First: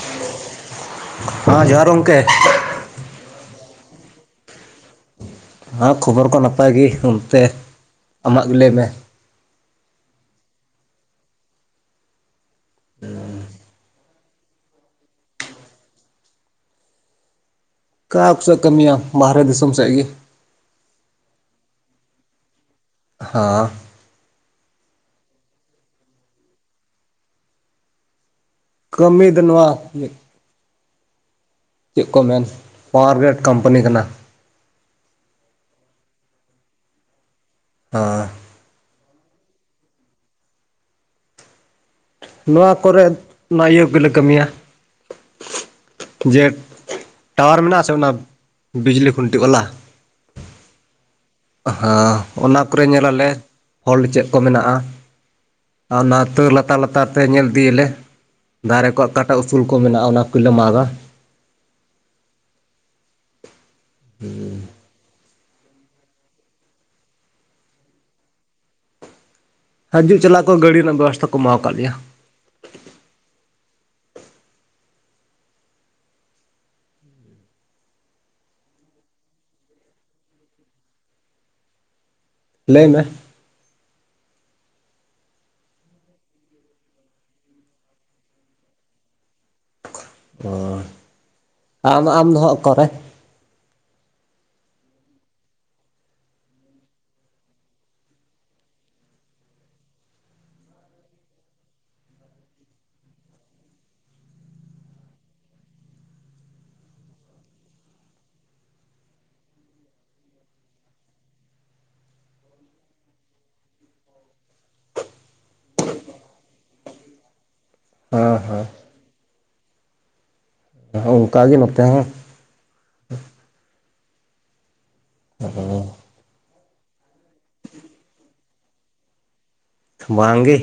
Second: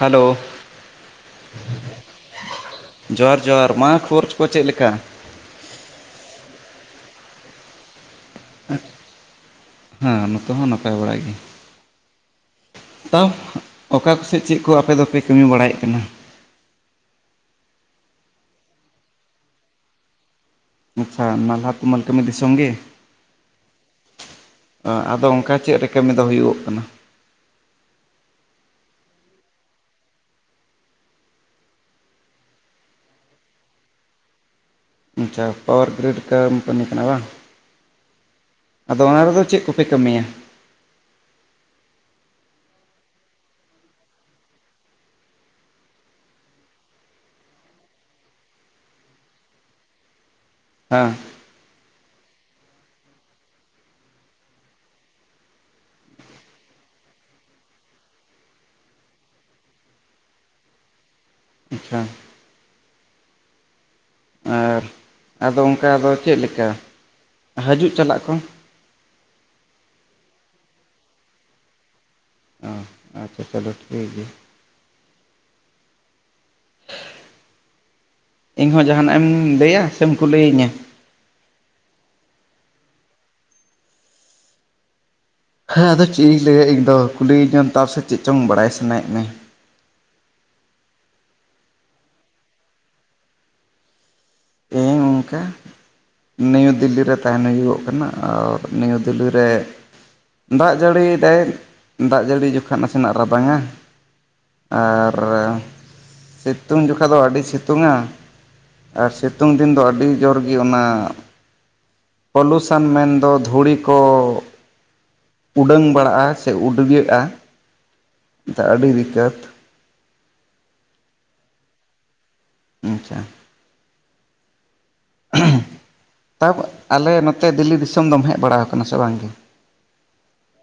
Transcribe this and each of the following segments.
Hello ᱦᱮᱸ ᱡᱚᱦᱟᱨ ᱜᱚᱢᱠᱮ [inaudible] ᱡᱚᱦᱟᱨ ᱡᱚᱦᱟᱨ ᱢᱟ ᱠᱷᱚᱨᱚᱪ ᱠᱚ ᱪᱮᱫ ᱞᱮᱠᱟ? ᱟᱨ ᱠᱷᱚᱵᱚᱨ ᱠᱚ ᱱᱟᱯᱟᱭ ᱜᱮ ᱚᱱᱛᱮ ᱟᱢᱟᱜ ᱜᱮ ᱞᱟᱹᱭ ᱢᱮ ᱦᱮᱸ ᱱᱚᱛᱮ ᱦᱚᱸ ᱱᱟᱯᱟᱭ ᱵᱟᱲᱟᱜ ᱜᱮ ᱛᱟᱣ ᱚᱠᱟ ᱠᱚᱥᱮᱫ ᱪᱮᱫ ᱠᱚ ᱟᱯᱮ ᱫᱚᱯᱮ ᱠᱟᱹᱢᱤ ᱵᱟᱲᱟᱭᱮᱫ ᱠᱟᱱᱟ ᱚᱠᱟ ᱠᱚᱥ ᱠᱟᱹᱢᱤᱭᱟ ᱵᱟᱦᱨᱮ ᱫᱤᱥᱚᱢ ᱥᱮᱫ ᱜᱮ ᱟᱪᱪᱷᱟ ᱱᱟᱞᱦᱟ ᱛᱩᱢᱟᱹᱞ ᱠᱟᱹᱢᱤ ᱫᱤᱥᱚᱢ ᱜᱮ ᱦᱮᱸ ᱟᱫᱚ ᱚᱱᱠᱟ ᱪᱮᱫ ᱨᱮ ᱠᱟᱹᱢᱤ ᱫᱚ ᱦᱩᱭᱩᱜᱚᱜ ᱠᱟᱱᱟ? ᱠᱟᱹᱢᱤ ᱫᱚ ᱱᱚᱣᱟ ᱪᱮᱫ ᱠᱚ ᱢᱮᱱ ᱯᱟᱣᱟᱨ ᱜᱨᱮᱰ ᱠᱳᱢᱯᱟᱱᱤ ᱠᱟᱱᱟ ᱟᱪᱪᱷᱟ ᱯᱟᱣᱟᱨ ᱜᱨᱤᱰ ᱠᱢᱯᱟᱱᱤ ᱠᱟᱱᱟ ᱵᱟᱝ ᱟᱨ ᱟᱫᱚ ᱚᱱᱟ ᱨᱮᱫᱚ ᱪᱮᱫ ᱠᱚᱯᱮ ᱠᱟᱹᱢᱤᱭᱟ? ᱱᱚᱣᱟ ᱠᱚᱨᱮ ᱱᱚᱣᱟ ᱤᱭᱟᱹ ᱜᱮᱞᱮ ᱠᱟᱹᱢᱤᱭᱟ, ᱡᱮ ᱴᱟᱣᱟᱨ ᱢᱮᱱᱟᱜ ᱥᱮ ᱚᱱᱟ ᱵᱤᱡᱽᱞᱤ ᱠᱷᱩᱱᱴᱤ ᱚᱞᱟ ᱦᱮᱸ ᱦ ᱚᱱᱟ ᱠᱚᱨᱮ ᱧᱮ ᱟᱞᱮ ᱚᱞ ᱪᱮᱫ ᱠᱚ ᱢᱮᱱᱟᱜᱼᱟ ᱟᱨ ᱚᱱᱟ ᱞᱟᱛᱟᱨ ᱞᱟ ᱞᱟᱛᱟᱨ ᱛᱮ ᱧᱮᱞ ᱤᱫᱤᱭᱟᱞᱮ ᱫᱟᱨᱮ ᱠᱚᱣᱟᱜ ᱚᱠᱟᱴᱟ ᱩᱥᱩᱞ ᱠᱚ ᱢᱮᱱᱟᱜᱼᱟ ᱚᱱᱟ ᱠᱚᱞᱮ ᱢᱟᱜᱟ ᱟᱪᱪᱷᱟ [unintelligible] ᱦᱩᱸ [inaudible] ᱟᱨ ᱟᱫᱚ ᱚᱱᱠᱟ ᱫᱚ ᱪᱮᱫ ᱞᱮᱠᱟ ᱦᱤᱡᱩᱜ ᱪᱟᱞᱟᱜ ᱠᱚ? ᱦᱟᱹᱡᱩᱜ ᱪᱟᱞᱟᱜ ᱠᱚ ᱜᱟᱹᱲᱤ ᱨᱮᱱᱟᱜ ᱵᱮᱵᱚᱥᱛᱟ ᱠᱚ ᱮᱢᱟᱣ ᱠᱟᱜ ᱞᱮᱭᱟ᱾ ᱚᱸ ᱟᱪᱪᱷᱟ ᱪᱚᱞᱚ ᱴᱷᱤᱠ ᱜᱮᱭᱟ᱾ ᱤᱧ ᱦᱚᱸ ᱡᱟᱦᱟᱱᱟᱜ ᱮᱢ ᱞᱟᱹᱭᱟ ᱥᱮᱢ ᱠᱩᱞᱤᱭᱤᱧᱟᱹ? ᱞᱟᱹᱭ ᱢᱮ? ᱦᱮᱸ ᱟᱫᱚ ᱪᱮᱜ ᱤᱧ ᱞᱟᱹᱭᱟ ᱤᱧ ᱫᱚ ᱠᱩᱞᱤᱧᱟᱢ ᱛᱟ ᱥᱮ ᱪᱮᱜ ᱪᱚᱝ ᱵᱟᱲᱟᱭ ᱥᱟᱱᱟᱭᱮᱜ ᱢᱮ? ᱚ ᱟᱢ ᱟᱢ ᱫᱚ ᱦᱟᱸᱜ ᱚᱠᱟ ᱨᱮ? ᱤᱧ ᱚᱝᱠᱟ ᱱᱤᱭᱩ ᱫᱤᱞᱞᱤ ᱨᱮ ᱛᱟᱦᱮᱱ ᱦᱩᱭᱩᱜᱚᱜ ᱠᱟᱱᱟ, ᱟᱨ ᱱᱤᱭᱩ ᱫᱤᱞᱞᱤ ᱨᱮ ᱫᱟᱜ ᱡᱟᱹᱲᱤᱭ ᱮᱫᱟᱭ᱾ ᱫᱟᱜ ᱡᱟᱹᱲᱤ ᱡᱚᱠᱷᱚᱱ ᱱᱟᱥᱮᱱᱟᱜ ᱨᱟᱵᱟᱝᱟ ᱾ ᱟᱨ ᱥᱤᱛᱩᱝ ᱡᱚᱠᱷᱟᱜ ᱫᱚ ᱟᱹᱰᱤ ᱥᱤᱛᱩᱝᱼᱟ᱾ ᱟᱨ ᱥᱤᱛ ᱥᱤᱛᱩᱝ ᱫᱤᱱ ᱫᱚ ᱟᱹᱰᱤ ᱡᱳᱨ ᱜᱮ ᱚᱱᱟ ᱯᱚᱞᱩᱥᱚᱱ ᱢᱮᱱᱫᱚ ᱫᱷᱩᱲᱤ ᱠᱚᱼᱼ ᱩᱰᱟᱹᱝ ᱵᱟᱲᱟᱜᱼᱟ ᱥᱮ ᱩᱰᱜᱟᱹᱜᱼᱟ ᱦᱮᱸ ᱥᱮ ᱟᱹᱰᱤ ᱨᱤᱠᱟᱹᱛ ᱚᱱᱠᱟ ᱜᱮ ᱱᱚᱛᱮ ᱦᱚᱸ᱾ ᱟᱪᱪᱷᱟ [unintelligible] ᱛᱟ ᱟᱞᱮ ᱱᱚᱛᱮ ᱫᱤᱞᱞᱤ ᱫᱤᱥᱚᱢ ᱫᱚᱢ ᱦᱮᱡ ᱵᱟᱲᱟᱣ ᱟᱠᱟᱱᱟ ᱥᱮ ᱵᱟᱝ? ᱵᱟᱝᱜᱮ,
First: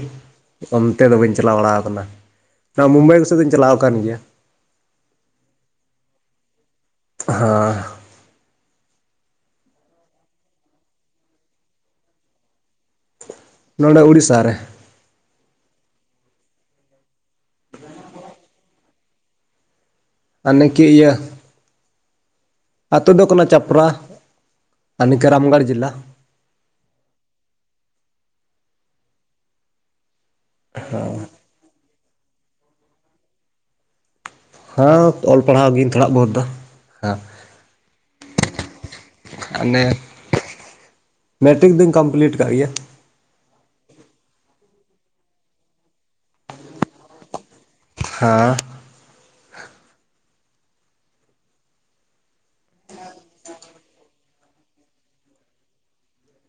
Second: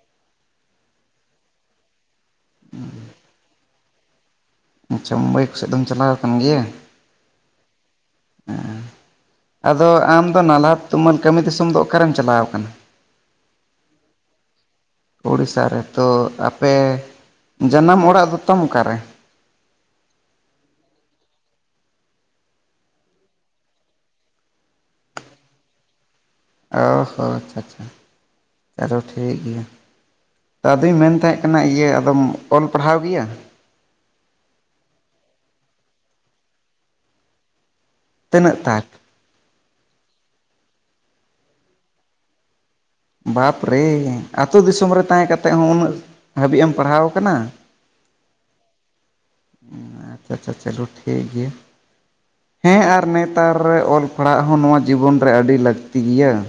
ᱚᱱᱛᱮ ᱫᱚ ᱵᱟᱹᱧ ᱪᱟᱞᱟᱣ ᱵᱟᱲᱟᱣ ᱠᱟᱱᱟ᱾ ᱱᱚᱣᱟ ᱢᱩᱢᱵᱟᱭ ᱠᱚᱥᱮᱫ ᱫᱩᱧ ᱪᱟᱞᱟᱣ ᱟᱠᱟᱱ ᱜᱮᱭᱟ ᱾ ᱟᱪᱪᱷᱟ ᱢᱩᱢᱵᱟᱭ ᱠᱚ ᱥᱮᱫ ᱫᱚᱢ ᱪᱟᱞᱟᱣ ᱟᱠᱟᱱ ᱜᱮᱭᱟ? ᱦᱮᱸ [inaudible] ᱟᱫᱚ ᱟᱢ ᱫᱚ ᱱᱟᱞᱦᱟ ᱛᱩᱢᱟᱹᱞ ᱠᱟᱹᱢᱤ ᱫᱤᱥᱚᱢ ᱫᱚ ᱚᱠᱟᱨᱮᱢ ᱪᱟᱞᱟᱣ ᱟᱠᱟᱱᱟ? ᱱᱚᱸᱰᱮ ᱩᱲᱤᱥᱥᱟ ᱨᱮ᱾ ᱳᱲᱤᱥᱟ ᱨᱮ, ᱛᱚ ᱟᱯᱮ ᱡᱟᱱᱟᱢ ᱚᱲᱟᱜ ᱫᱚ ᱛᱟᱢ ᱚᱠᱟᱨᱮ? ᱟᱱᱤᱠᱤ ᱤᱭᱟᱹ ᱟᱛᱳ ᱫᱚ ᱠᱟᱱᱟ ᱪᱟᱯᱨᱟ ᱟᱨ ᱱᱤ ᱠᱟᱹ ᱨᱟᱢᱜᱚᱲ ᱡᱮᱞᱟ᱾ ᱚ ᱦᱚᱸ ᱟᱪᱪᱷᱟ ᱪᱷᱟ [inaudible] ᱟᱨᱚ ᱴᱷᱤᱠ ᱜᱮᱭᱟ ᱟᱫᱚᱧ ᱢᱮᱱ ᱛᱟᱦᱮᱸᱫᱼᱼ ᱚᱱᱟ ᱤᱭᱟᱹ ᱟᱫᱚᱢ ᱚᱞ ᱯᱟᱲᱦᱟᱣ ᱜᱮᱭᱟ? ᱦᱮᱸ ᱚᱞ ᱯᱟᱲᱦᱟᱣ ᱜᱤᱭᱟᱹᱧ ᱛᱷᱚᱲᱟ ᱵᱚᱦᱩᱛ ᱫᱚ ᱦᱮᱸ ᱛᱤᱱᱟᱹᱜ ᱛᱟᱠ? ᱢᱮᱴᱨᱤᱠ ᱫᱩᱧ ᱠᱚᱢᱯᱞᱤᱴ ᱠᱟᱜ ᱜᱮᱭᱟ ᱾ ᱵᱟᱯᱨᱮ! ᱟᱹᱛᱩ ᱫᱤᱥᱚᱢ ᱨᱮ ᱛᱟᱦᱮᱸ ᱠᱟᱛᱮᱫ ᱦᱚᱸ ᱩᱱᱟᱹᱜ ᱦᱟᱹᱵᱤᱡ ᱮᱢ ᱯᱟᱲᱦᱟᱣ ᱠᱟᱱᱟ? ᱦᱮᱸ [inaudible] [unintelligible] ᱟᱪᱪᱷᱟ ᱟᱪᱪᱷᱟ ᱪᱟᱞᱩ [unintelligible] ᱴᱷᱤᱠ ᱜᱮᱭᱟ ᱦᱮᱸ ᱟᱨ ᱱᱮᱛᱟᱨ ᱨᱮ ᱚᱞ ᱯᱟᱲᱦᱟᱜ ᱦᱚᱸ ᱱᱚᱣᱟ ᱡᱤᱵᱚᱱ ᱨᱮ ᱟᱹᱰᱤ ᱞᱟᱹᱠᱛᱤ ᱜᱮᱭᱟ ᱾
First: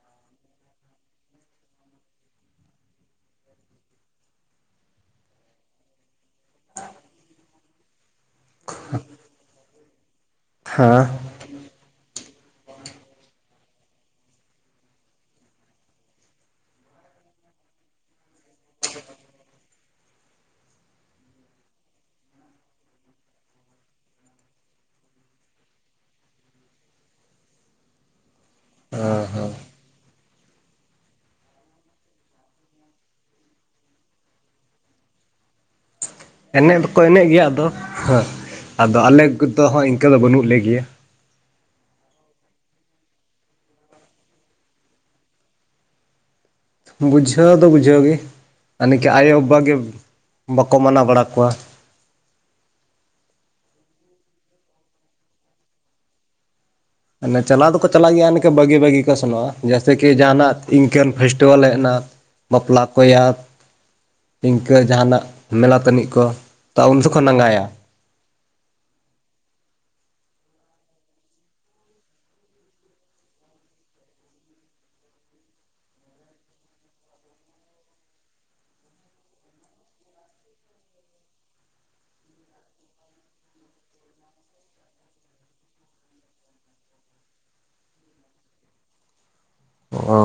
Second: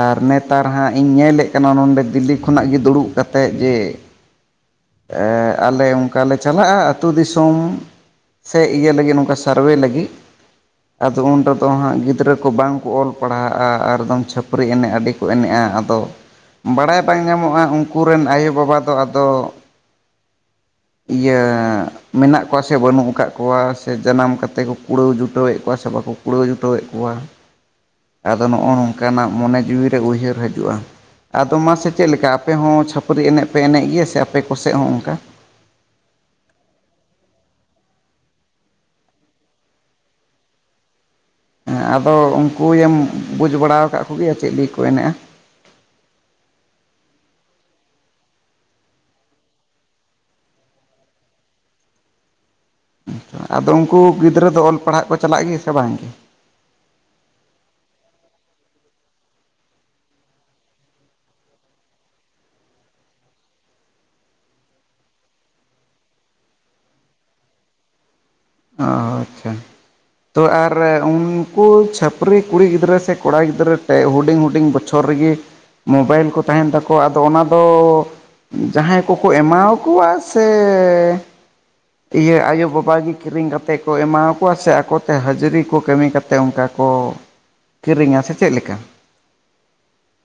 ᱟᱨ ᱱᱮᱛᱟᱨ ᱦᱟᱸᱜ ᱤᱧ ᱧᱮᱞᱮᱫ ᱠᱟᱱᱟ ᱱᱚᱸᱰᱮ ᱫᱤᱞᱞᱤ ᱠᱷᱚᱱᱟᱜ ᱜᱮ ᱫᱩᱲᱩᱵ ᱠᱟᱛᱮᱫ ᱡᱮᱼᱼ ᱮ ᱟᱞᱮ ᱚᱱᱠᱟ ᱞᱮ ᱪᱟᱞᱟᱜᱼᱟ ᱟᱹᱛᱩ ᱫᱤᱥᱚᱢ ᱥᱮ ᱤᱭᱟᱹ ᱞᱟᱹᱜᱤᱫ ᱱᱚᱝᱠᱟ ᱥᱟᱨᱵᱷᱮ ᱞᱟᱹᱜᱤᱫ ᱦᱮᱸ ᱟᱫᱚ ᱩᱱ ᱨᱮᱫᱚ ᱦᱟᱸᱜ ᱜᱤᱫᱽᱨᱟᱹ ᱠᱚ ᱵᱟᱝ ᱠᱚ ᱚᱞ ᱯᱟᱲᱦᱟᱜᱼᱟ ᱟᱨᱫᱚᱢ ᱪᱷᱟᱯ ᱯᱨᱤ ᱮᱱᱮᱡ ᱟᱹᱰᱤ ᱠᱚ ᱮᱱᱮᱡᱼᱟ ᱟᱫᱚ ᱵᱟᱲᱟᱭ ᱵᱟᱝ ᱧᱟᱢᱚᱜᱼᱟ ᱩᱱᱠᱩ ᱨᱮᱱ ᱟᱭᱳᱼᱵᱟᱵᱟ ᱫᱚ ᱟᱫᱚᱼᱼ [inaudible] ᱤᱭᱟᱹ ᱢᱮᱱᱟᱜ ᱠᱚᱣᱟ ᱥᱮ ᱵᱟᱹᱱᱩᱜ ᱟᱠᱟᱫ ᱠᱚᱣᱟ ᱥᱮ ᱡᱟᱱᱟᱢ ᱠᱟᱛᱮᱫ ᱠᱚ ᱠᱩᱲᱟᱹᱣ ᱡᱩᱴᱟᱹᱣ ᱮᱫ ᱠᱚᱣᱟ ᱥᱮ ᱵᱟᱠᱚᱼᱼ ᱠᱩᱲᱟᱹᱣ ᱡᱩᱴᱟᱹᱣ ᱮᱫ ᱠᱚᱣᱟ [inaudible] ᱟᱫᱚ ᱱᱚᱜᱼᱚ ᱦᱮᱸ ᱱᱚᱝᱠᱟᱱᱟᱜ ᱦᱮᱸ ᱢᱚᱱᱮ ᱡᱤᱣᱤ ᱨᱮ ᱩᱭᱦᱟᱹᱨ ᱦᱤᱡᱩᱜᱼᱟ᱾ ᱟᱫᱚ ᱢᱟᱥᱮ ᱪᱮᱫ ᱞᱮᱠᱟ ᱟᱯᱮ ᱦᱚᱸ ᱪᱷᱟᱹᱯᱨᱤ ᱮᱱᱮᱡ ᱯᱮ ᱮᱱᱮᱡ ᱜᱮᱭᱟ ᱥᱮ ᱟᱯᱮ ᱠᱚᱥᱮᱫ ᱦᱚᱸ ᱚᱱᱠᱟ? ᱮᱱᱮᱡ ᱫᱚᱠᱚ ᱮᱱᱮᱡ ᱜᱮᱭᱟ ᱟᱫᱚ ᱦᱟᱸ ᱟᱫᱚ ᱟᱞᱮ ᱠᱚᱫᱚ ᱦᱚᱸ ᱤᱱᱠᱟᱹ ᱫᱚ ᱵᱟᱹᱱᱩᱜ ᱞᱮ ᱜᱮᱭᱟ ᱦᱮᱸ ᱟᱫᱚ ᱩᱱᱠᱩᱭᱮᱢ ᱵᱩᱡᱽ ᱵᱟᱲᱟᱣ ᱟᱠᱟᱫ ᱠᱚᱜᱮᱭᱟ ᱪᱮᱫ ᱞᱟᱹᱜᱤᱫ ᱠᱚ ᱮᱱᱮᱡᱼᱟ? ᱵᱩᱡᱷᱟᱹᱣ ᱫᱚ ᱵᱩᱡᱷᱟᱹᱣ ᱜᱮ, ᱟᱨ ᱱᱤᱠᱟᱹ ᱟᱭᱳᱼᱵᱟᱵᱟ ᱜᱮ ᱵᱟᱠᱚ ᱢᱟᱱᱟᱣ ᱵᱟᱲᱟ ᱠᱚᱣᱟ ᱾ ᱦᱮᱸᱛᱚ ᱟᱫᱚ ᱩᱱᱠᱩ ᱜᱤᱫᱽᱨᱟᱹ ᱫᱚ ᱚᱞ ᱯᱟᱲᱦᱟᱜ ᱠᱚ ᱪᱟᱞᱟᱜ ᱜᱮ ᱥᱮ ᱵᱟᱝ ᱜᱮ? ᱢᱟᱱᱮ ᱪᱟᱞᱟᱣ ᱫᱚᱠᱚ ᱪᱟᱞᱟᱜ ᱜᱮᱭᱟ ᱱᱤᱠᱟᱹ ᱵᱷᱟᱹᱜᱤ ᱵᱷᱟᱹᱜᱤ ᱠᱚ ᱥᱮᱱᱚᱜᱼᱟ ᱡᱮᱭᱥᱮ ᱠᱤ ᱡᱟᱦᱟᱱᱟ ᱤᱱᱠᱟᱹᱱ ᱯᱷᱮᱥᱴᱤᱵᱷᱮᱞ ᱦᱮᱡ ᱮᱱᱟ ᱾ ᱵᱟᱯᱞᱟᱜ ᱠᱚᱭᱟ ᱤᱱᱠᱟᱹ ᱡᱟᱦᱟᱱᱟᱜ ᱢᱮᱞᱟ ᱛᱟᱹᱱᱤᱡ ᱠᱚ ᱛᱚ ᱩᱱ ᱫᱚᱠᱚ ᱱᱟᱸᱜᱟᱭᱟ ᱾ ᱚ ᱟᱪᱪᱷᱟ ᱾ ᱛᱚ ᱟᱨ ᱩᱱᱠᱩ ᱪᱷᱟᱹᱯᱨᱤ ᱠᱩᱲᱤ ᱜᱤᱫᱽᱨᱟᱹ ᱥᱮ ᱠᱚᱲᱟ ᱜᱤᱫᱽᱨᱟᱹ ᱴᱮ ᱦᱩᱰᱤᱧ ᱦᱩᱰᱤᱧ ᱵᱚᱪᱷᱚᱨ ᱥᱩᱨ ᱨᱮ ᱜᱮ ᱢᱳᱵᱟᱭᱤᱞ ᱠᱚ ᱛᱟᱦᱮᱱ ᱛᱟᱠᱚᱣᱟ ᱟᱫᱚ ᱚᱱᱟ ᱫᱚ ᱡᱟᱦᱟᱸᱭ ᱠᱚᱠᱚ ᱮᱢᱟᱠᱚᱣᱟ ᱥᱮ ᱤᱭᱟᱹ ᱟᱭᱳᱼᱵᱟᱵᱟ ᱜᱮ ᱠᱤᱨᱤᱧ ᱠᱟᱛᱮ ᱠᱚ ᱮᱢᱟ ᱠᱚᱣᱟ ᱥᱮ ᱟᱠᱚᱛᱮ ᱦᱟᱹᱡᱨᱤ ᱠᱚ ᱠᱟᱹᱢᱤ ᱠᱟᱛᱮ ᱚᱱᱠᱟ ᱠᱚ ᱠᱤᱨᱤᱧᱟ ᱥᱮ ᱪᱮᱫ ᱞᱮᱠᱟ? ᱚ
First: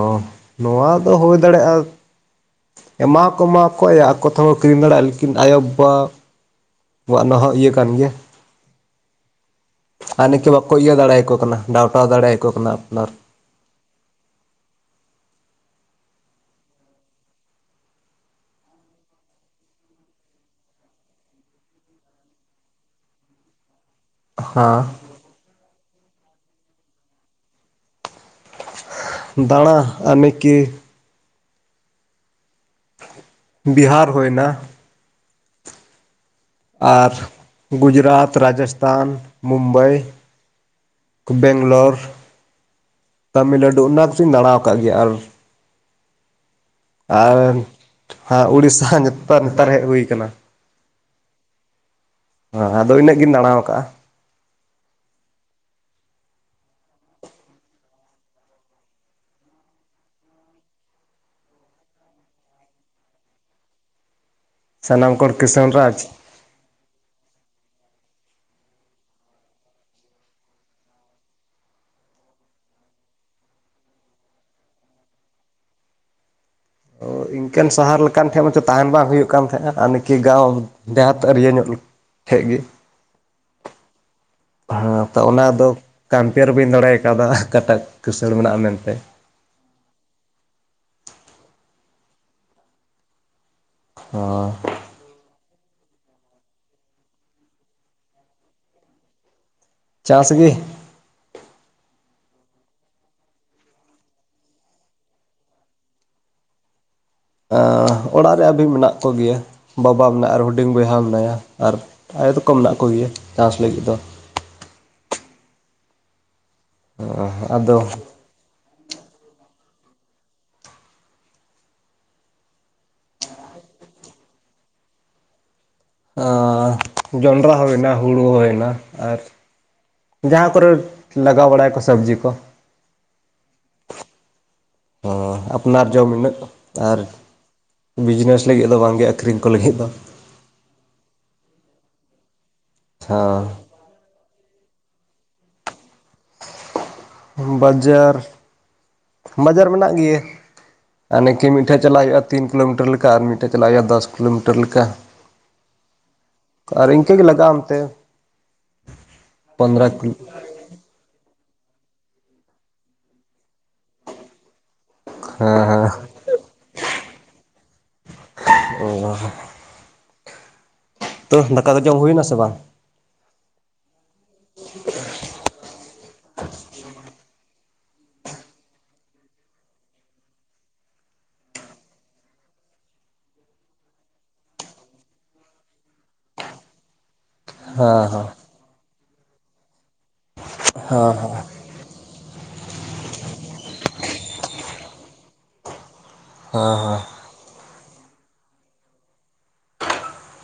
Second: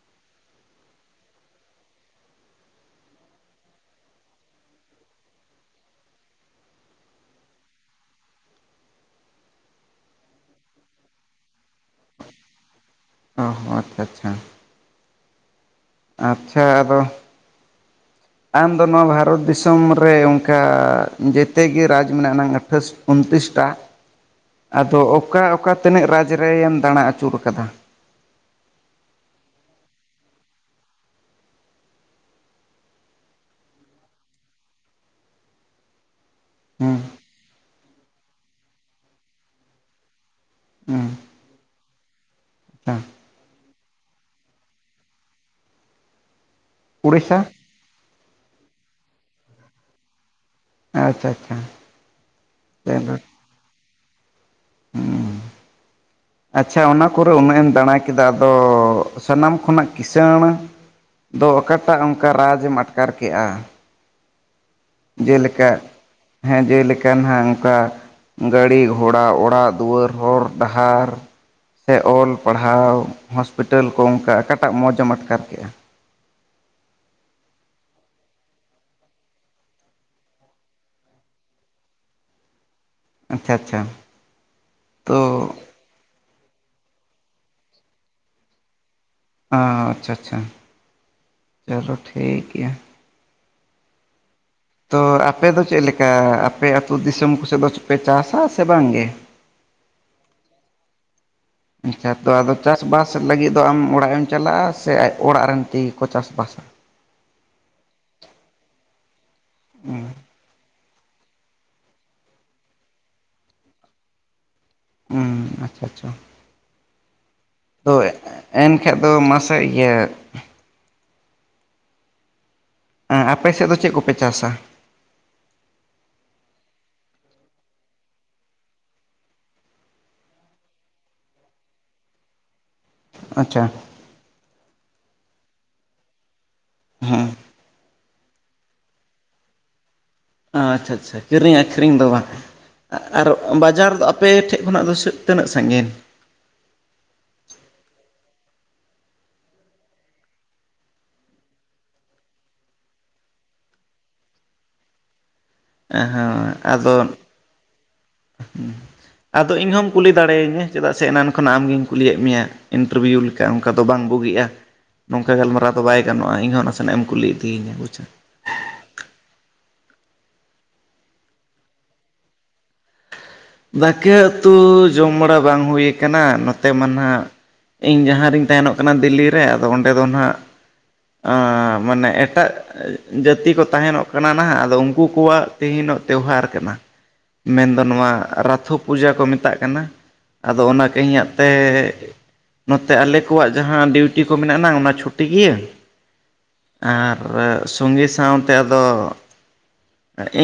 ᱱᱚᱣᱟ ᱫᱚ ᱦᱩᱭ ᱫᱟᱲᱮᱜᱼᱟ ᱮᱢᱟᱣᱠᱚ ᱮᱢᱟ ᱠᱚ ᱟᱠᱚ ᱛᱮ ᱦᱚᱸ ᱠᱚ ᱠᱤᱨᱤᱧ ᱫᱟᱲᱮᱭᱟᱜᱼᱟ ᱞᱮᱠᱤᱱ ᱟᱭᱳᱼᱵᱟᱵᱟ [unintelligible] ᱤᱭᱟᱹ ᱠᱟᱱ ᱜᱮᱭᱟ ᱾ ᱟᱨ ᱱᱤᱠᱟᱹ ᱵᱟᱠᱚ ᱤᱭᱟᱹ ᱫᱟᱲᱮᱭᱟᱠᱚ ᱠᱟᱱᱟ ᱰᱟᱣᱴᱟᱣ ᱫᱟᱲᱮᱭᱟᱠᱚ ᱠᱟᱱᱟ ᱟᱯᱱᱟᱨ ᱾ ᱚ ᱦᱚᱸ ᱟᱪᱪᱷᱟ ᱟᱪᱪᱷᱟ ᱾ ᱟᱪᱪᱷᱟ ᱟᱫᱚ [inaudible] ᱟᱢ ᱫᱚ ᱱᱚᱣᱟ ᱵᱷᱟᱨᱚᱛ ᱫᱤᱥᱚᱢ ᱨᱮ ᱚᱱᱠᱟ ᱡᱮᱛᱮ ᱨᱟᱡᱽ ᱢᱮᱱᱟᱜ ᱟᱱᱟᱝ ᱟᱹᱴᱷᱟᱥ ᱩᱱᱛᱨᱤᱥᱴᱟ ᱦᱟᱸ ᱟᱫᱚ ᱚᱠᱟ ᱚᱠᱟ ᱛᱤᱱᱟᱹᱜ ᱨᱟᱡᱽ ᱨᱮᱢ ᱫᱟᱬᱟ ᱟᱹᱪᱩᱨ ᱟᱠᱟᱫᱟ? ᱫᱟᱬᱟ ᱟᱨ ᱱᱤᱠᱟᱹ ᱵᱤᱦᱟᱨ ᱦᱩᱭᱱᱟ ᱦᱮᱸ ᱟᱨ ᱜᱩᱡᱽᱨᱟᱴ ᱨᱟᱡᱚᱥᱛᱷᱟᱱ ᱢᱩᱢᱵᱟᱭ ᱦᱮᱸ ᱾ ᱵᱮᱝᱜᱞᱳᱨ ᱛᱟᱢᱤᱞᱱᱟᱹᱰᱩ ᱚᱱᱟ ᱠᱚᱫᱚᱧ ᱫᱟᱬᱟᱣ ᱟᱠᱟᱫ ᱜᱮᱭᱟ, ᱟᱨ ᱩᱲᱤᱥᱥᱟ ᱟᱨ ᱩᱲᱤᱥᱥᱟᱹ ᱱᱮᱛᱟᱨ ᱱᱮᱛᱟᱨ ᱦᱮᱡ ᱦᱩᱭ ᱟᱠᱟᱱᱟᱱᱟ ᱾ ᱟᱪᱪᱷᱟ ᱟᱪᱪᱷᱟ ᱾ ᱦ ᱟᱫᱚ ᱤᱱᱟᱹᱜ ᱜᱤᱧ ᱫᱟᱬᱟᱣ ᱟᱠᱟᱜᱼᱟ ᱾ ᱦᱩᱸ ᱟᱪᱪᱷᱟ ᱾ ᱚᱱᱟ ᱠᱚᱨᱮ ᱩᱱᱟᱹᱜ ᱮᱢ ᱫᱟᱬᱟ ᱠᱮᱫᱟ ᱟᱫᱚ ᱥᱟᱱᱟᱢ ᱠᱷᱚᱱᱟᱜ ᱠᱤᱥᱟᱹᱬ ᱫᱚ ᱚᱠᱟᱴᱟᱜ ᱚᱱᱠᱟ ᱨᱟᱡᱽ ᱮᱢ ᱟᱴᱠᱟᱨ ᱠᱮᱜᱼᱟ? ᱥᱟᱱᱟᱢ ᱠᱚᱲ ᱡᱮ ᱞᱮᱠᱟ ᱠᱤᱥᱟᱹᱱ ᱨᱟᱡᱽ ᱦᱮᱸ ᱡᱮ ᱞᱮᱠᱟ ᱱᱟᱦᱜ ᱚᱱᱠᱟ ᱜᱟᱹᱲᱤ ᱜᱷᱚᱲᱟ ᱚᱲᱟᱜ ᱫᱩᱣᱟᱹᱨ ᱦᱚᱨ ᱰᱟᱦᱟᱨ ᱥᱮ ᱚᱞ ᱯᱟᱲᱦᱟᱣ ᱦᱥᱯᱤᱴᱟᱞ ᱠᱚ ᱚᱱᱠᱟ ᱚᱠᱟᱴᱟᱜ ᱢᱚᱡᱮ ᱮᱢ ᱟᱴᱠᱟᱨ ᱠᱮᱜᱼᱟ? ᱚ ᱤᱱᱠᱟᱹᱱ ᱥᱟᱦᱟᱨ ᱞᱮᱠᱟᱱ ᱴᱷᱮᱱ ᱢᱟᱪᱷᱚ ᱛᱟᱦᱮᱱ ᱵᱟᱝ ᱦᱩᱭᱩᱜ ᱠᱟᱱ ᱛᱟᱦᱮᱸᱱᱟ ᱟᱨ ᱱᱤᱠᱟᱹ ᱜᱟᱶ ᱰᱮᱦᱟᱛ ᱟᱨ ᱤᱭᱟᱹ ᱧᱚᱜ ᱴᱷᱮᱡ ᱜᱮ ᱟᱪᱪᱷᱟ ᱟᱪᱪᱷᱟ ᱦᱮᱸ ᱛᱚ ᱚᱱᱟ ᱫᱚ ᱠᱚᱢᱯᱮᱭᱟᱨ ᱵᱟᱹᱧ ᱫᱟᱲᱮ ᱟᱠᱟᱣᱫᱟ ᱚᱠᱴᱟᱜ ᱠᱥᱟᱹᱲ ᱢᱮᱱᱟᱜᱼᱟ ᱢᱮᱱ ᱛᱮ ᱾ ᱚ ᱟᱪᱪᱷᱟ ᱟᱪᱪᱷᱟ ᱾ ᱪᱚᱞᱚ ᱴᱷᱤᱠ ᱜᱮᱭᱟ ᱾ ᱦᱚ ᱛᱚ ᱟᱯᱮ ᱫᱚ ᱪᱮᱫ ᱞᱮᱠᱟ ᱟᱯᱮ ᱟᱹᱛᱩ ᱫᱤᱥᱚᱢ ᱠᱚ ᱥᱮᱫ ᱫᱚ ᱪᱮᱫ ᱯᱮ ᱪᱟᱥᱟ ᱥᱮ ᱵᱟᱝ ᱜᱮ? ᱪᱟᱥ ᱜᱮ ᱠᱷᱮᱛ ᱛᱚ ᱟᱫᱚ ᱪᱟᱥᱵᱟᱥ ᱞᱟᱹᱜᱤᱫ ᱫᱚ ᱟᱢ ᱚᱲᱟᱜ ᱮᱢ ᱪᱟᱞᱟᱜᱼᱟ ᱥᱮ ᱟᱡ ᱚᱲᱟᱜ ᱨᱮᱱ ᱛᱮ ᱜᱮ ᱠᱚ ᱪᱟᱥᱵᱟᱥᱟ? ᱚ ᱚᱲᱟᱜ ᱨᱮ ᱟᱹᱵᱤ ᱢᱮᱱᱟᱜ ᱠᱚ ᱜᱮᱭᱟ ᱵᱟᱵᱟ ᱦᱩᱸ ᱢᱮᱱᱟᱭᱟ ᱟᱨ ᱦᱩᱰᱤᱧ ᱵᱚᱭᱦᱟ ᱢᱮᱱᱟᱭᱟ᱾ ᱟᱨ ᱟᱭᱳ ᱛᱚ ᱠᱚ ᱢᱮᱱᱟᱜ ᱠᱚ ᱜᱮᱭᱟ ᱪᱟᱥ ᱞᱟᱹᱜᱤᱫ ᱫᱚ ᱾ ᱦᱩᱸ ᱾ ᱟᱪᱪᱷᱟ ᱟᱪᱪᱷᱟ ᱾ ᱚ ᱟᱫᱚ ᱮᱱᱠᱷᱟᱡ ᱫᱚ ᱢᱟᱥᱮ ᱤᱭᱟᱹ ᱟᱯᱮ ᱥᱮᱫ ᱫᱚ ᱪᱮᱫ ᱠᱚᱯᱮ ᱪᱟᱥᱟ? ᱚᱻ ᱡᱚᱸᱰᱨᱟ ᱦᱩᱭᱱᱟ ᱦᱩᱲᱩ ᱦᱩᱭᱱᱟ ᱟᱨ ᱡᱟᱦᱟᱸ ᱠᱚᱨᱮ ᱞᱟᱜᱟᱣ ᱵᱟᱲᱟᱭᱟᱠᱚ ᱥᱚᱵᱽᱡᱤ ᱠᱚ᱾ ᱟᱪᱪᱷᱟ ᱦ ᱟᱯᱱᱟᱨ ᱡᱚᱢ ᱤᱱᱟᱹᱜ ᱟᱨ ᱦᱮᱸ ᱵᱤᱡᱽᱱᱮᱥ ᱞᱟᱹᱜᱤᱫ ᱫᱚ ᱵᱟᱝᱜᱮ ᱟᱹᱠᱷᱨᱤᱧ ᱠᱚ ᱞᱟᱹᱜᱤᱫ ᱫᱚ ᱟᱪᱪᱷᱟ ᱟᱪᱪᱷᱟ ᱠᱤᱨᱤᱧ ᱟᱹᱠᱷᱨᱤᱧ ᱫᱚ ᱵᱟᱝ ᱟᱨ ᱦᱚᱸ ᱵᱟᱡᱟᱨ ᱟᱯᱮᱴᱷᱮᱡ ᱠᱷᱚᱱᱟᱜ ᱫᱚ ᱛᱤᱱᱟᱹᱜ ᱥᱟᱺᱜᱤᱧ? ᱵᱟᱡᱟᱨ ᱵᱟᱡᱟᱨ ᱢᱮᱱᱟᱜ ᱜᱮᱭᱟ ᱦᱟᱱᱮ ᱠᱤ ᱢᱤᱫᱴᱷᱮᱱ ᱪᱟᱞᱟᱜ ᱦᱩᱭᱩᱜᱼᱟ ᱛᱤᱱ ᱠᱤᱞᱳᱢᱤᱴᱟᱨ ᱞᱮᱠᱟ ᱟᱨ ᱢᱤᱫᱴᱷᱮᱱ ᱪᱟᱞᱟᱜ ᱦᱩᱭᱩᱜᱼᱟ ᱫᱚᱥ ᱠᱤᱞᱳᱢᱤᱴᱟᱨ ᱞᱮᱠᱟ᱾ [unintelligible] [inaudible] ᱦᱸ ᱟ ᱟᱨ ᱤᱱᱠᱟᱹ ᱜᱮ ᱞᱟᱜᱟᱜᱼᱟ ᱚᱱᱛᱮ [inaudible] ᱟᱫᱚ ᱤᱧ ᱯᱚᱱᱫᱨᱚ ᱦᱚᱢ ᱠᱩᱞᱤ ᱠᱤᱞᱳ ᱫᱟᱲᱮᱭᱟᱹᱧᱟᱹ᱾ ᱪᱮᱫᱟᱜ ᱥᱮ ᱮᱱᱟᱱ ᱠᱷᱚᱱᱟᱜ ᱟᱢᱜᱤᱧ ᱠᱩᱞᱤᱭᱮᱫ ᱢᱮᱭᱟ ᱤᱱᱴᱟᱨᱵᱷᱤᱭᱩ ᱞᱮᱠᱟ ᱚᱱᱠᱟ ᱫᱚ ᱵᱟᱝ ᱵᱩᱜᱤᱜᱼᱟ᱾ ᱱᱚᱝᱠᱟ ᱦᱮᱸ ᱜᱟᱞᱢᱟᱨᱟᱣ ᱫᱚ ᱦᱮᱸ ᱵᱟᱭ ᱜᱟᱱᱚᱜᱼᱟ ᱤᱧ ᱦᱚᱸ ᱱᱟᱥᱮᱱᱟᱜ ᱮᱢ ᱠᱩᱞᱤ ᱤᱫᱤᱤᱧᱟ ᱵᱩᱪᱷᱣ ᱚ [inaudible] ᱛᱚ ᱫᱟᱠᱟ ᱫᱚ ᱡᱚᱢ ᱦᱩᱭᱮᱱᱟ ᱥᱮ ᱵᱟᱝ? ᱫᱟᱠᱮ ᱩᱛᱩ ᱡᱚᱢ ᱵᱟᱲᱟ ᱵᱟᱝ ᱦᱩᱭᱩ ᱟ ᱠᱷᱮᱱᱟᱜ ᱱᱚᱛᱮ ᱢᱟ ᱱᱟᱜ ᱤᱧ ᱡᱟᱦᱟᱸ ᱨᱤᱧ ᱛᱟᱦᱮᱱᱚᱜ ᱠᱟᱱᱟ ᱫᱤᱞᱞᱤ ᱨᱮ ᱟᱫᱚ ᱚᱸᱰᱮ ᱫᱚ ᱱᱟᱦᱟᱜ ᱮ ᱢᱟᱱᱮ ᱮᱴᱟᱜ ᱡᱟᱹᱛᱤ ᱠᱚ ᱛᱟᱦᱮᱱᱚᱜ ᱠᱟᱱᱟ ᱱᱟᱟᱜ ᱟᱫᱚ ᱩᱱᱠᱩ ᱠᱚᱣᱟᱜ ᱛᱮᱦᱤᱱᱚᱜ ᱛᱮᱣᱦᱟᱨ ᱠᱟᱱᱟ᱾ ᱢᱮᱱᱫᱚ ᱦᱮᱸ ᱱᱚᱣᱟ ᱦᱮᱸ ᱨᱟᱛᱷᱚ ᱯᱩᱡᱟ ᱠᱚ ᱢᱮᱛᱟᱜ ᱠᱟᱱᱟ᱾ ᱟᱫᱚ ᱚᱱᱟ ᱠᱚ ᱦᱮᱸ ᱦᱮᱸ ᱤᱧᱟᱹᱜ ᱛᱮ ᱱᱚᱛᱮ ᱟᱞᱮ ᱠᱚᱣᱟᱜ ᱡᱟᱦᱟᱸ ᱰᱤᱭᱩᱴᱤ ᱠᱚ ᱢᱮᱱᱟᱜ ᱟᱱᱟᱝ ᱚᱱᱟ ᱪᱷᱩᱴᱤ ᱜᱮᱤᱭᱟᱹ ᱦᱮᱸ ᱦᱮᱸ ᱟᱨ ᱮᱜ ᱥᱚᱝᱜᱮ ᱥᱟᱶᱛᱮ ᱟᱫᱚ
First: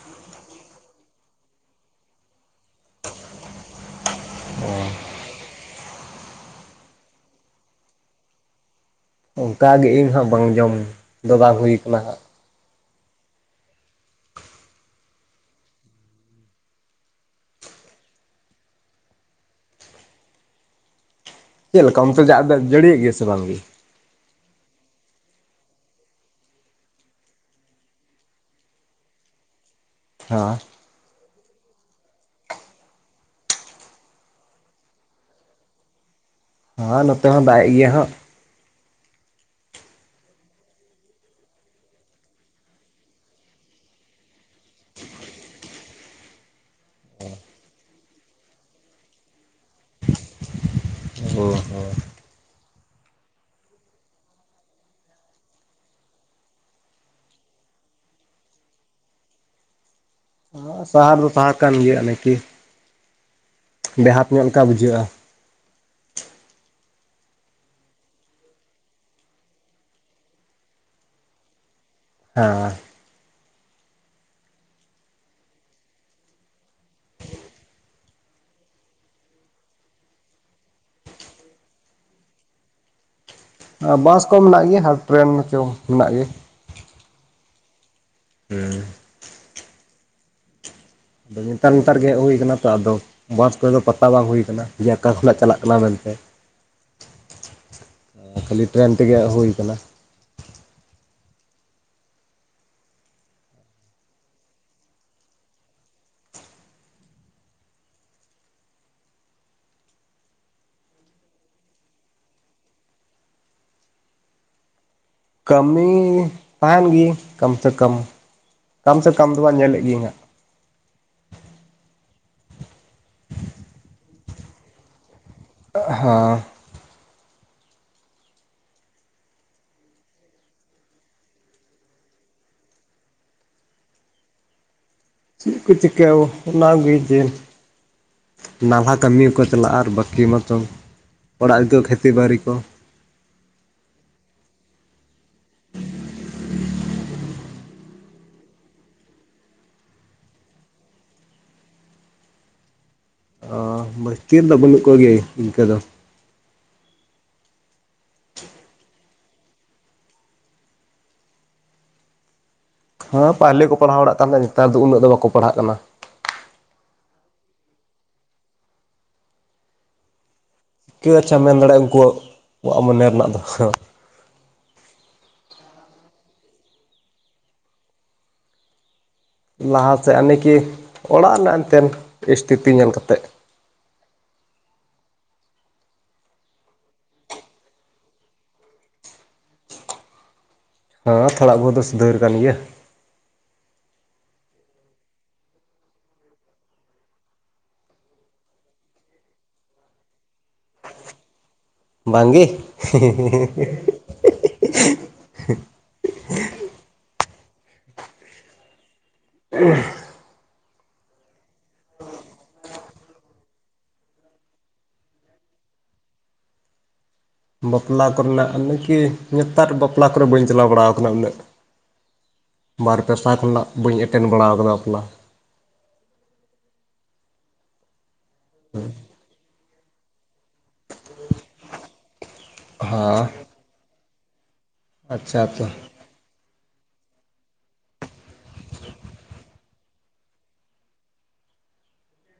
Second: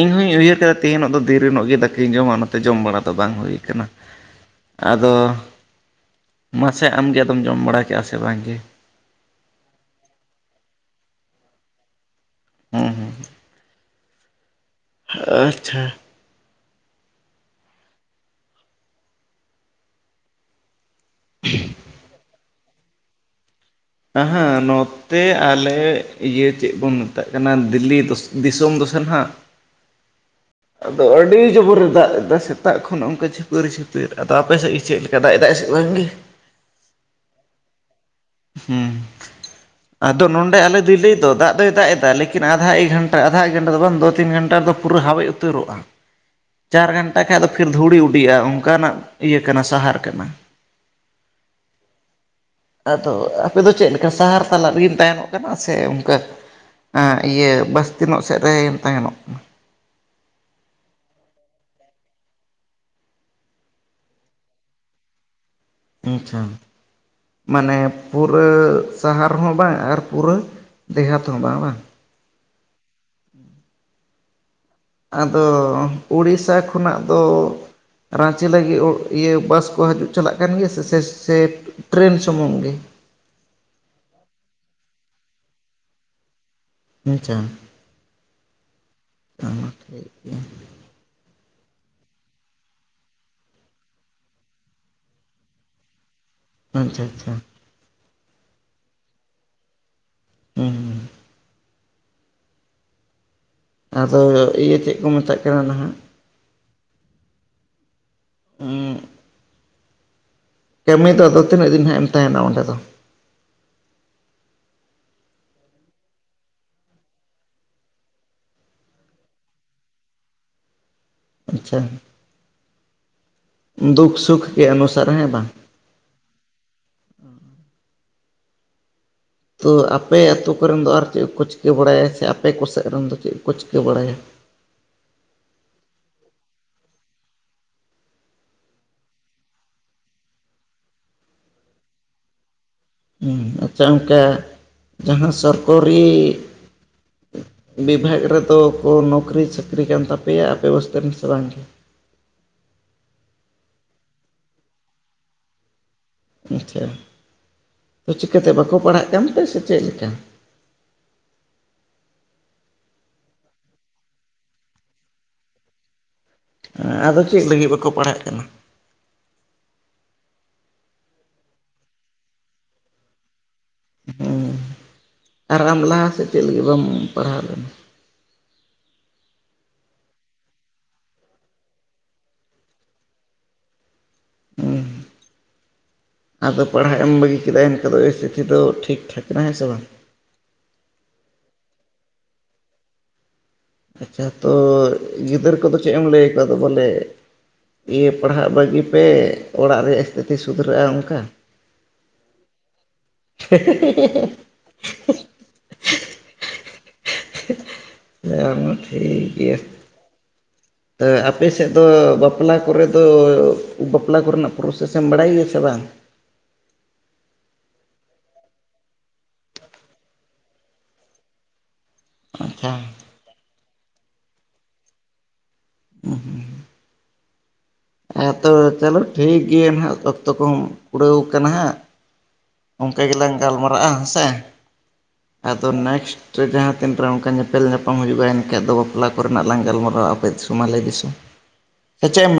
ᱤᱧᱦᱚᱧ ᱩᱭᱦᱟᱹᱨ ᱠᱮᱫᱟ ᱛᱮᱦᱧᱚᱜ ᱫᱚ ᱫᱤᱨᱤ ᱧᱚᱜ ᱜᱮ ᱫᱟᱠᱟᱧ ᱡᱚᱢ ᱚᱱᱟᱜ᱾ ᱛᱮ ᱡᱚᱢ ᱵᱟᱲᱟ ᱫᱚ ᱵᱟᱝ ᱦᱩᱭ ᱠᱟᱱᱟ ᱟᱫᱚ ᱢᱟᱥᱮ ᱟᱢᱜᱮ ᱟᱫᱚᱢ ᱡᱚᱢ ᱵᱟᱲᱟ ᱠᱮᱫᱼᱟ ᱥᱮ ᱵᱟᱝᱜᱮ? ᱚᱱᱠᱟᱜᱮ ᱤᱧ ᱦᱚᱸ ᱵᱟᱝ ᱡᱚᱢ ᱫᱚ ᱵᱟᱝ ᱦᱩᱭ ᱠᱟᱱᱟ ᱦᱟᱸ ᱦᱮᱸ ᱟᱪᱪᱷᱟ ᱪᱮᱫ ᱞᱮᱠᱟ ᱚᱱᱛᱮ ᱡᱟᱜᱽ ᱫᱚ ᱡᱟᱹᱲᱤᱭᱮᱜ ᱜᱮᱭᱟ ᱥᱮ ᱵᱟᱝ ᱜᱤ? ᱚᱸᱦᱚᱜ ᱱᱚ ᱱᱚᱛᱮ ᱟᱞᱮ ᱤᱭᱟᱹ ᱪᱮᱫ ᱵᱚᱱ ᱢᱮᱛᱟᱜ ᱠᱟᱱᱟ ᱫᱤᱞᱞᱤ ᱫᱤᱥᱚᱢ ᱫᱚᱥᱮ ᱱᱟᱟᱜ ᱦᱮᱸ [inaudible] ᱟᱫᱚ ᱟᱹᱰᱤ ᱡᱚᱵᱚᱨᱮ ᱫᱟᱜ ᱮᱫᱟ ᱥᱮᱛᱟᱜ ᱠᱷᱚᱱ ᱚᱱᱠᱟ ᱪᱷᱤᱯᱤᱨ ᱡᱷᱤ ᱛᱮ ᱛᱯᱮ ᱥᱮᱫ ᱜᱮ ᱪᱮᱫ ᱞᱮᱠᱟ ᱫᱟᱜᱽ ᱮᱫᱟᱭ ᱥᱮ ᱵᱟᱝᱜᱮ ᱦᱸ ᱱᱚᱛᱮ ᱦᱚᱸ ᱫᱟᱜᱽ ᱮᱫ ᱜᱮᱭᱟᱭ ᱦᱚᱸ ᱦᱩᱸ [inaudible] ᱟᱫᱚ ᱱᱚᱸᱰᱮ ᱟᱞᱮ ᱫᱤᱞᱞᱤ ᱛᱚ ᱫᱟᱜ ᱫᱚᱭ ᱫᱟᱜ ᱮᱫᱟ ᱞᱮᱠᱤᱱ ᱟᱫᱷᱟ ᱮᱠ ᱜᱷᱚᱱᱴᱟ ᱟᱫᱷᱟ ᱮᱠ ᱜᱷᱚᱱᱴᱟ ᱫᱚ ᱵᱚᱱᱫᱚ ᱛᱤᱱ ᱜᱷᱚᱱᱴᱟ ᱫᱚ ᱯᱩᱨᱟᱹ ᱦᱟᱣᱮ ᱩᱛᱟᱹᱨᱚᱜᱼᱟ ᱪᱟᱨ ᱜᱷᱟᱱᱴᱟ ᱠᱷᱟ ᱫᱚ ᱯᱷᱤᱨ ᱫᱷᱩᱲᱤ ᱩᱰᱤᱜᱼᱟ ᱚᱱᱠᱟᱱᱟᱜ ᱤᱭᱟᱹ ᱠᱟᱱᱟ ᱥᱟᱦᱟᱨ ᱠᱟᱱᱟ ᱚ ᱦᱚᱸ ᱟᱫᱚ ᱟᱯᱮᱫᱚ ᱪᱮᱫ ᱞᱮᱠᱟ ᱥᱟᱦᱟᱨ ᱛᱟᱞᱟᱜ ᱨᱮᱜᱮᱢ ᱛᱟᱦᱮ ᱱᱚᱜ ᱠᱟᱱᱟ ᱥᱮ ᱚᱱᱠᱟ ᱦᱟᱸᱜ ᱤᱭᱟᱹ ᱵᱟᱥᱛᱤᱱᱟᱚᱜ ᱥᱮᱫ ᱨᱮᱢ ᱛᱟᱦᱮᱱᱚᱜ ᱥᱟᱦᱟᱨ ᱫᱚ ᱥᱟᱦᱟᱨ ᱠᱟᱱ ᱜᱮᱭᱟ [unintelligible] ᱵᱮᱦᱟᱛ ᱧᱚᱜ ᱞᱮᱠᱟ ᱵᱩᱡᱷᱟᱹᱜᱼᱟ᱾ ᱟᱪᱪᱷᱟ [inaudible] ᱢᱟᱱᱮ ᱯᱩᱨᱟᱹ ᱥᱟᱦᱟᱨᱮ ᱦᱚᱸ ᱵᱟᱝ ᱟᱨ ᱯᱩᱨᱟᱹ ᱫᱮᱦᱟᱛ ᱦᱚᱸ ᱵᱟᱝ ᱵᱟᱝ ᱦᱮᱸ ᱟᱫᱚ ᱳᱲᱤᱥᱥᱟ ᱠᱷᱚᱱᱟᱜ ᱫᱚ ᱨᱟᱟᱸᱪᱤ ᱞᱟᱹᱜᱤᱫ ᱤᱭᱟᱹ ᱵᱟᱥ ᱠᱚ ᱦᱤᱡᱩᱜ ᱪᱟᱞᱟᱜ ᱠᱟᱱ ᱜᱮᱭᱟ ᱥᱮ ᱥᱮᱴ ᱴᱨᱮᱱ ᱥᱩᱢᱩᱝ ᱜᱮ ᱵᱟᱥ ᱠᱚ ᱢᱮᱱᱟᱜ ᱜᱮᱭᱟ ᱟᱨ ᱴᱨᱮᱱ ᱪᱚ ᱢᱮᱱᱟᱜ ᱜᱮ ᱟᱪᱪᱷᱟ ᱦᱮᱸ᱾ ᱚ ᱴᱷᱤᱠ ᱜᱮᱭᱟ ᱟᱫᱚ ᱱᱮᱛᱟᱨ ᱱᱮᱛᱟᱨ ᱜᱮ ᱦᱩᱭ ᱟᱠᱟᱱᱟ ᱛᱚ ᱟᱫᱚ ᱵᱟᱥ ᱠᱚᱨᱮ ᱫᱚ ᱯᱟᱛᱟ ᱵᱟᱝ ᱦᱩᱭ ᱠᱟᱱᱟ ᱡᱮ ᱚᱠᱟ ᱠᱷᱚᱱᱟᱜ ᱪᱟᱞᱟᱜ ᱠᱟᱱᱟ ᱢᱮᱱᱛᱮ ᱟᱪᱪᱷᱟ ᱪᱷᱟ᱾ ᱠᱷᱟᱹᱞᱤ ᱴᱨᱮᱹᱱ ᱛᱮᱜᱮ ᱦᱩᱭ ᱟᱠᱟᱱᱟ ᱦᱩᱸᱩ ᱟᱫᱚ ᱤᱭᱟᱹ ᱪᱮᱫ ᱠᱚ ᱢᱮᱛᱟᱜ ᱠᱟᱱᱟ ᱱᱟᱦᱟᱜ ᱦᱩᱸᱜ ᱠᱟᱹᱢᱤ ᱫᱚ ᱟᱫᱚ ᱛᱤᱱᱟᱹᱜ ᱫᱤᱱ ᱦᱟᱸᱜ ᱮᱢ ᱛᱟᱦᱮᱱᱟ ᱚᱸᱰᱮ ᱫᱚ? ᱠᱟᱹᱢᱤ ᱛᱟᱦᱮᱱ ᱜᱮ ᱠᱚᱢ ᱥᱮ ᱠᱚᱢ ᱠᱚᱢ ᱥᱮ ᱠᱚᱢ ᱫᱚ ᱵᱟᱝ ᱧᱮᱞᱮᱫ ᱜᱤᱭᱟᱹᱧᱦᱟᱜ ᱟᱪᱪᱷᱟ ᱫᱩᱠ ᱥᱩᱠ ᱜᱮ ᱚᱱᱩᱥᱟᱨ ᱦᱮᱸ ᱵᱟᱝ ᱦᱟ ᱛᱚ ᱟᱯᱮ ᱟᱛᱳ ᱠᱚᱨᱮᱱ ᱫᱚ ᱟᱨ ᱪᱮᱫ ᱠᱚ ᱪᱤᱠᱟᱹ ᱵᱟᱲᱟᱭᱟ ᱥᱮ ᱟᱯᱮ ᱠᱚ ᱥᱮᱫ ᱨᱮᱱ ᱫᱚ ᱪᱮᱫ ᱠᱚ ᱠᱚ ᱪᱤᱠᱟᱹ ᱵᱟᱲᱟᱭᱟ ᱪᱮᱫ ᱠᱚ ᱪᱤᱠᱟᱹ ᱚᱱᱟᱜᱩᱭ ᱧᱮᱞ ᱱᱟᱞᱦᱟ ᱠᱟᱹᱢᱤ ᱦᱚᱸᱠᱚ ᱪᱟᱞᱟᱜᱼᱟ ᱟᱨ ᱵᱟᱹᱠᱤ ᱢᱟᱛᱚ ᱚᱲᱟᱜ ᱨᱮᱠᱚ ᱠᱷᱮᱛᱤ ᱵᱟᱹᱨᱤ ᱠᱚ, ᱟᱪᱪᱷᱟ ᱚᱱᱠᱮ ᱡᱟᱦᱟᱸ ᱥᱚᱨᱠᱚᱨᱤ ᱵᱤᱵᱷᱟᱜᱽ ᱨᱮᱫᱚ ᱠᱚ ᱱᱚᱠᱨᱤ ᱪᱟᱹᱠᱨᱤ ᱠᱟᱱ ᱛᱟᱯᱮᱭᱟ ᱟᱯᱮ ᱵᱟᱚᱥᱛᱮ ᱨᱮᱱ ᱥᱮ ᱵᱟᱝᱜᱮ ᱚ ᱵᱚᱥᱛᱤᱨ ᱫᱚ ᱵᱟᱹᱱᱩᱜ ᱠᱚᱜᱮ ᱤᱱᱠᱟᱹ ᱫᱚ ᱟᱪᱪᱷᱟ ᱛᱚ ᱪᱤᱠᱟᱹᱛᱮ ᱵᱟᱠᱚ ᱯᱟᱲᱦᱟᱜ ᱠᱟᱱᱛᱮ ᱥᱮ ᱪᱮᱫᱞᱮᱠᱟ ᱦᱚ ᱯᱟᱦᱞᱮ ᱠᱚ ᱯᱟᱲᱦᱟᱣ ᱵᱟᱲᱟᱜ ᱠᱟᱱ ᱛᱟᱦᱮᱸᱫ ᱱᱮᱛᱟᱨ ᱫᱚ ᱩᱱᱟᱹᱜ ᱫᱚ ᱵᱟᱠᱚ ᱯᱟᱲᱦᱟᱜ ᱠᱟᱱᱟ ᱦᱮᱸ ᱟᱫᱚ ᱪᱮᱫ ᱞᱟᱹᱜᱤᱫ ᱵᱟᱠᱚ ᱯᱟᱲᱦᱟᱜ ᱠᱟᱱᱟ? ᱴᱷᱤᱠᱟᱹ ᱟᱪᱪᱷᱟ ᱢᱮᱱ ᱫᱟᱲᱮᱭᱟᱜᱼᱟ ᱩᱱᱠᱩᱣᱟᱜ ᱢᱚᱱᱮ ᱨᱮᱱᱟᱜ ᱫᱚ ᱦᱩᱸ ᱟᱨ ᱟᱢ ᱞᱟᱦᱟ ᱥᱮᱫ ᱪᱮᱫ ᱞᱟᱹᱜᱤᱫ ᱵᱟᱢ ᱯᱟᱲᱦᱟᱣ ᱞᱮᱱᱟ ᱞᱟᱦᱟᱥᱮᱱ ᱟᱱᱤᱠᱤ ᱚᱲᱟᱜ ᱨᱮᱱᱟᱜ ᱮᱱᱛᱮᱱ ᱥᱤᱥᱛᱷᱤᱛᱤ ᱧᱮᱞ ᱠᱟᱛᱮᱫ ᱦᱮᱸ [inaudible] ᱟᱫᱚ ᱯᱟᱲᱦᱟᱜ ᱮᱢ ᱵᱟᱹᱜᱤ ᱠᱮᱫᱟ ᱮᱱᱠᱷᱟᱱ ᱫᱚ ᱤᱥᱛᱷᱤᱛᱤ ᱫᱚ ᱴᱷᱤᱠ ᱴᱷᱟᱠ ᱠᱟᱱᱟ ᱦᱮᱸ ᱥᱮ ᱵᱟᱝ ᱦᱟᱸ ᱛᱷᱚᱲᱟ ᱵᱚᱦᱩᱛ ᱫᱚ ᱥᱩᱫᱷᱟᱹᱨ ᱠᱟᱱ ᱜᱮᱭᱟ ᱟᱪᱪᱷᱟ ᱛᱚ ᱜᱤᱫᱟᱹᱨ ᱠᱚᱫᱚ ᱪᱮᱫ ᱮᱢ ᱞᱟᱹᱭᱠᱚᱣᱟ ᱟᱫᱚ ᱵᱚᱞᱮ ᱤᱭᱟᱹ ᱯᱟᱲᱦᱟᱜ ᱵᱟᱹᱜᱤ ᱯᱮ ᱚᱲᱟᱜ ᱨᱮᱭᱟᱜ ᱥᱛᱷᱤᱛᱤ ᱥᱩᱫᱷᱨᱟᱹᱜᱼᱟ ᱚᱱᱠᱟ᱾ ᱵᱟᱝᱜᱮ, [unintelligible] [unintelligible] ᱴᱷᱤᱠ ᱜᱮᱭᱟ᱾ ᱛᱳ ᱟᱯᱮ ᱥᱮᱫ ᱫᱚ ᱵᱟᱯᱞᱟ ᱠᱚᱨᱮ ᱫᱚ ᱵᱟᱯᱞᱟ ᱠᱚᱨᱮᱱᱟᱜ ᱯᱨᱚᱥᱮᱥᱢ ᱵᱟᱲᱟᱭ ᱜᱮᱭᱟ ᱥᱮ ᱵᱟᱝ ᱵᱟᱯᱞᱟ ᱠᱚᱨᱮᱱᱟᱜ ᱠᱟᱢᱤᱠᱤ ᱱᱮᱛᱟᱨ ᱵᱟᱯᱞᱟ ᱠᱚᱨᱮ ᱵᱟᱹᱧ ᱪᱟᱞᱟᱣ ᱵᱟᱲᱟᱣ ᱟᱠᱟᱱᱟ ᱩᱱᱟᱹᱜ ᱟᱪᱪᱷᱟ ᱵᱟᱨ ᱯᱮ ᱥᱟᱞ ᱨᱮᱱᱟᱜ ᱵᱟᱹᱧ ᱮᱴᱮᱱ ᱵᱟᱲᱟ ᱠᱟᱫᱟ ᱵᱟᱯᱞᱟ᱾ [inaudible] ᱦᱮᱸ ᱛᱚ ᱪᱚᱞᱚ ᱴᱷᱤᱠ ᱜᱮᱭᱟ ᱱᱟᱦᱟᱜ ᱚᱠᱛᱚ ᱠᱚᱦᱚᱸ ᱠᱩᱲᱟᱹᱣ ᱠᱟᱱᱟ ᱦᱟᱸᱜ ᱚᱱᱠᱟ ᱦᱮᱸ ᱜᱮᱞᱟᱝ ᱜᱟᱞ ᱢᱟᱨᱟᱜᱼᱟ ᱦᱮᱸ ᱥᱮ, ᱟᱪᱪᱷᱟ ᱟᱪᱪᱷᱟ ᱟᱫᱚ ᱱᱮᱠᱥᱴ, ᱨᱮ ᱡᱟᱦᱟᱸ ᱛᱤᱱᱨᱮ ᱚᱱᱠᱟ ᱧᱮᱯᱮᱞ ᱧᱟᱯᱟᱢ ᱦᱩᱭᱩᱜᱼᱟ ᱮᱱᱠᱷᱮᱡᱽ ᱫᱚ ᱵᱟᱯᱞᱟ ᱠᱚᱨᱮ ᱱᱟᱜ ᱞᱟᱝ ᱜᱟᱞ ᱢᱟᱨᱟᱣᱟ ᱚᱠᱛᱮ ᱥᱚᱢᱟᱞᱮ ᱫᱤᱥᱚᱢ ᱥᱮᱪᱮ ᱮᱢ